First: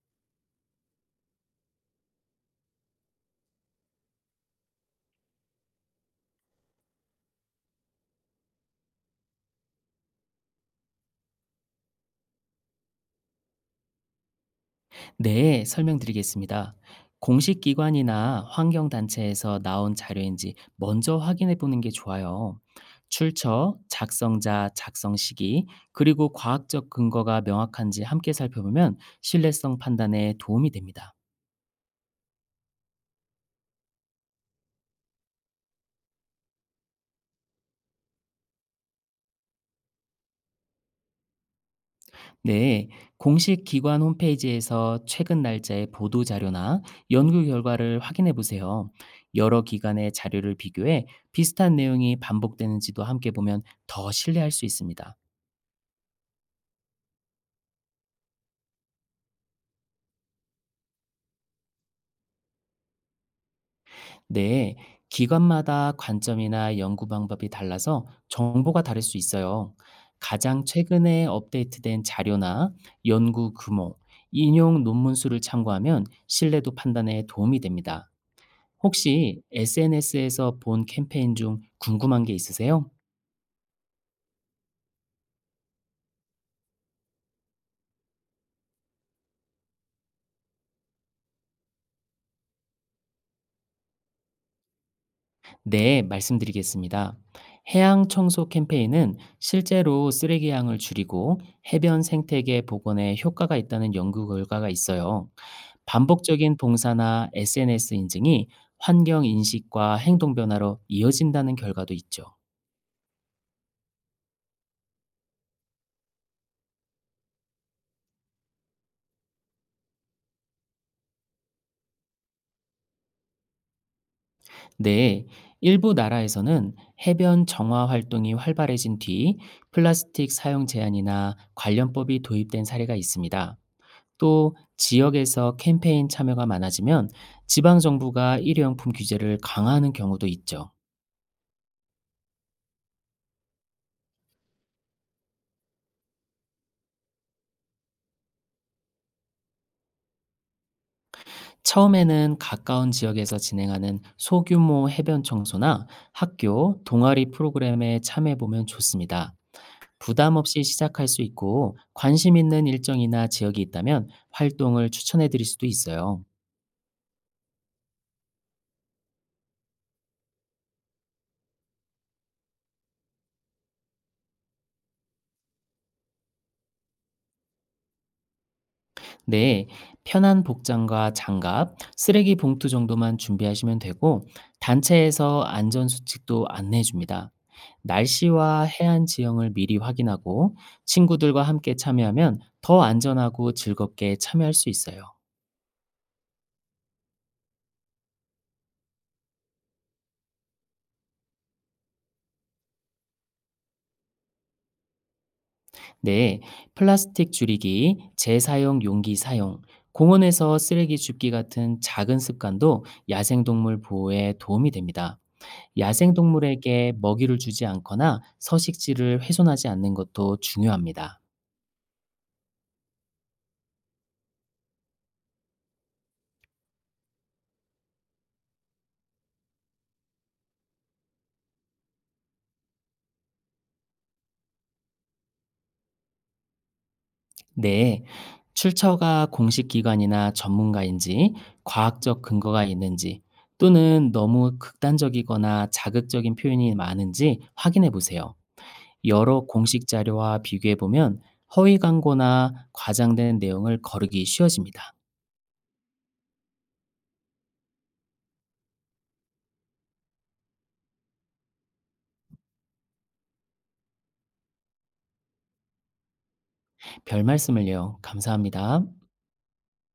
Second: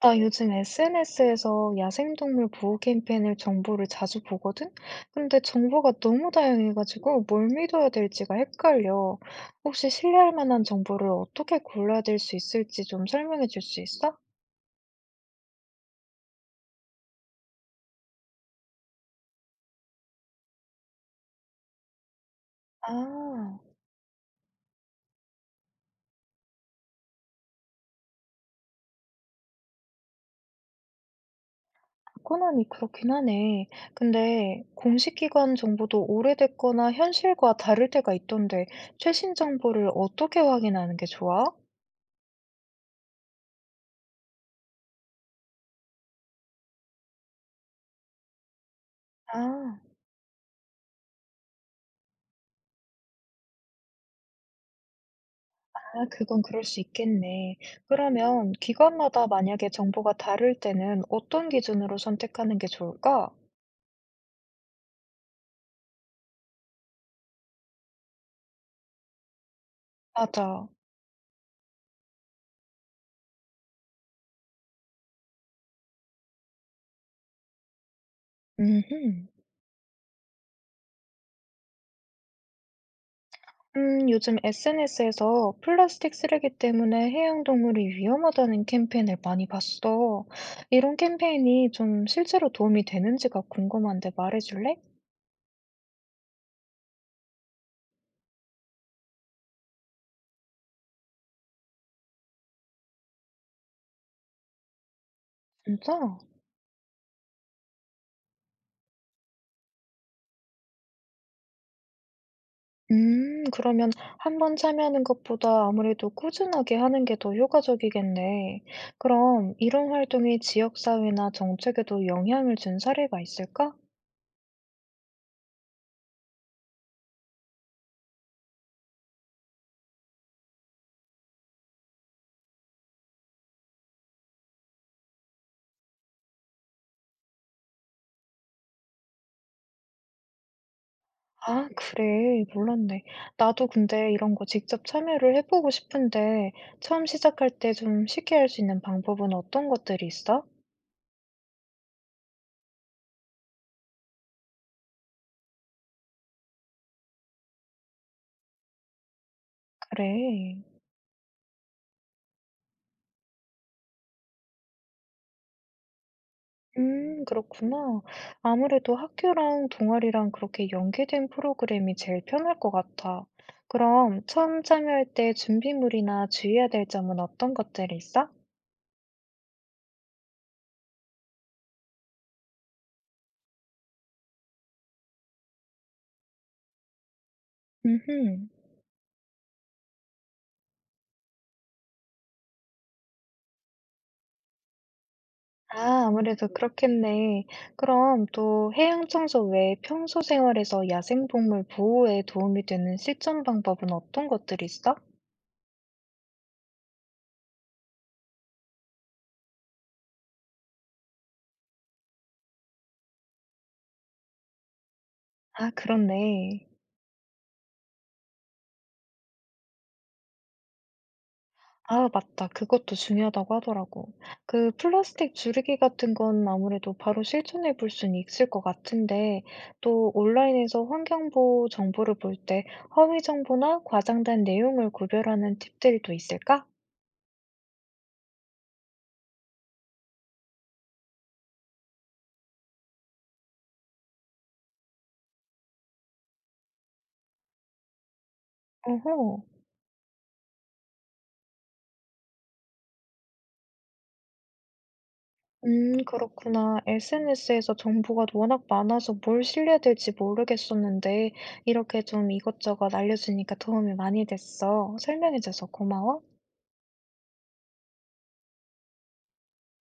나 요즘 SNS에서 야생동물 보호 캠페인을 정보를 자주 보거든? 근데 정보가 너무 다양해가지고 뭘 믿어야 될지가 헷갈려. 혹시 신뢰할 만한 정보를 어떻게 골라야 될 수 있을지 좀 설명해 줄 수 있어? 네, 설명드리겠습니다. 공식 기관이나 환경단체에서 나온 자료인지 먼저 확인해 보는 게 좋아요. 아, 출처, 작성자, 작성 시기, 그리고 과학적 근거가 명확한지 함께 살펴보면 신뢰성 판단에 도움이 됩니다. 권한이 그렇긴 하네. 근데 공식 기관 정보도 오래됐거나 현실과 다를 때가 있던데 최신 정보를 어떻게 확인하는 게 좋아? 네, 공식 기관 홈페이지에서 최근 날짜의 보도 자료나 연구 결과를 확인해 보세요. 여러 아. 기관의 자료를 비교해 비슷한 내용이 반복되는지도 함께 보면 더 신뢰할 수 있습니다. 아, 그건 그럴 수 있겠네. 그러면 기관마다 만약에 정보가 다를 때는 어떤 기준으로 선택하는 게 좋을까? 네, 기관마다 관점이나 연구 방법이 달라서 정보가 다를 수 있어요. 가장 맞아. 최근에 업데이트된 자료나 연구 규모, 인용 논문 수를 참고하면 신뢰도 판단에 도움이 됩니다. 음흠. 혹시 SNS에서 본 캠페인 중 궁금한 게 있으세요? 요즘 SNS에서 플라스틱 쓰레기 때문에 해양동물이 위험하다는 캠페인을 많이 봤어. 이런 캠페인이 좀 실제로 도움이 되는지가 궁금한데 말해줄래? 네, 말씀드리겠습니다. 해양 청소 캠페인은 실제로 쓰레기 양을 줄이고 해변 생태계 복원에 효과가 있다는 연구 결과가 있어요. 진짜? 반복적인 봉사나 SNS 인증이 환경 인식과 행동 변화로 이어진다는 결과도 있죠. 그러면 한번 참여하는 것보다 아무래도 꾸준하게 하는 게 더 효과적이겠네. 그럼 이런 활동이 지역사회나 정책에도 영향을 준 사례가 있을까? 네, 일부 나라에서는 해변 정화 활동이 활발해진 뒤 플라스틱 사용 제한이나 관련법이 도입된 사례가 있습니다. 또 지역에서 캠페인 참여가 많아지면 지방 정부가 일회용품 규제를 강화하는 경우도 있죠. 아, 그래. 몰랐네. 나도 근데 이런 거 직접 참여를 해보고 싶은데 처음 시작할 때 좀 쉽게 할 수 있는 방법은 어떤 것들이 있어? 처음에는 가까운 지역에서 진행하는 소규모 해변 청소나 학교, 동아리 프로그램에 참여해 보면 좋습니다. 부담 그래. 없이 시작할 수 있고 관심 있는 일정이나 지역이 있다면 활동을 추천해 드릴 수도 있어요. 그렇구나. 아무래도 학교랑 동아리랑 그렇게 연계된 프로그램이 제일 편할 것 같아. 그럼 처음 참여할 때 준비물이나 주의해야 될 점은 어떤 것들이 있어? 네, 편한 복장과 장갑, 쓰레기 봉투 정도만 준비하시면 되고, 단체에서 안전수칙도 안내해 줍니다. 음흠. 날씨와 해안 지형을 미리 확인하고, 친구들과 함께 참여하면 더 안전하고 즐겁게 참여할 수 있어요. 아, 아무래도 그렇겠네. 그럼 또 해양 청소 외에 평소 생활에서 야생동물 보호에 도움이 되는 실천 방법은 어떤 것들이 있어? 네, 플라스틱 줄이기, 재사용 용기 사용, 공원에서 쓰레기 줍기 같은 작은 습관도 야생동물 보호에 도움이 됩니다. 아, 그렇네. 야생동물에게 먹이를 주지 않거나 서식지를 훼손하지 않는 것도 중요합니다. 아, 맞다. 그것도 중요하다고 하더라고. 그 플라스틱 줄이기 같은 건 아무래도 바로 실천해 볼 수는 있을 것 같은데 또 온라인에서 환경보호 정보를 볼 때 허위 정보나 과장된 내용을 구별하는 팁들이 또 있을까? 네. 출처가 공식 기관이나 전문가인지, 과학적 근거가 있는지, 또는 너무 극단적이거나 자극적인 표현이 많은지 확인해 보세요. 어허. 여러 공식 자료와 비교해 보면 허위 광고나 과장된 내용을 거르기 쉬워집니다. 그렇구나. SNS에서 정보가 워낙 많아서 뭘 신뢰해야 될지 모르겠었는데 이렇게 좀 이것저것 알려주니까 도움이 많이 됐어. 설명해줘서 고마워. 별 말씀을요. 감사합니다.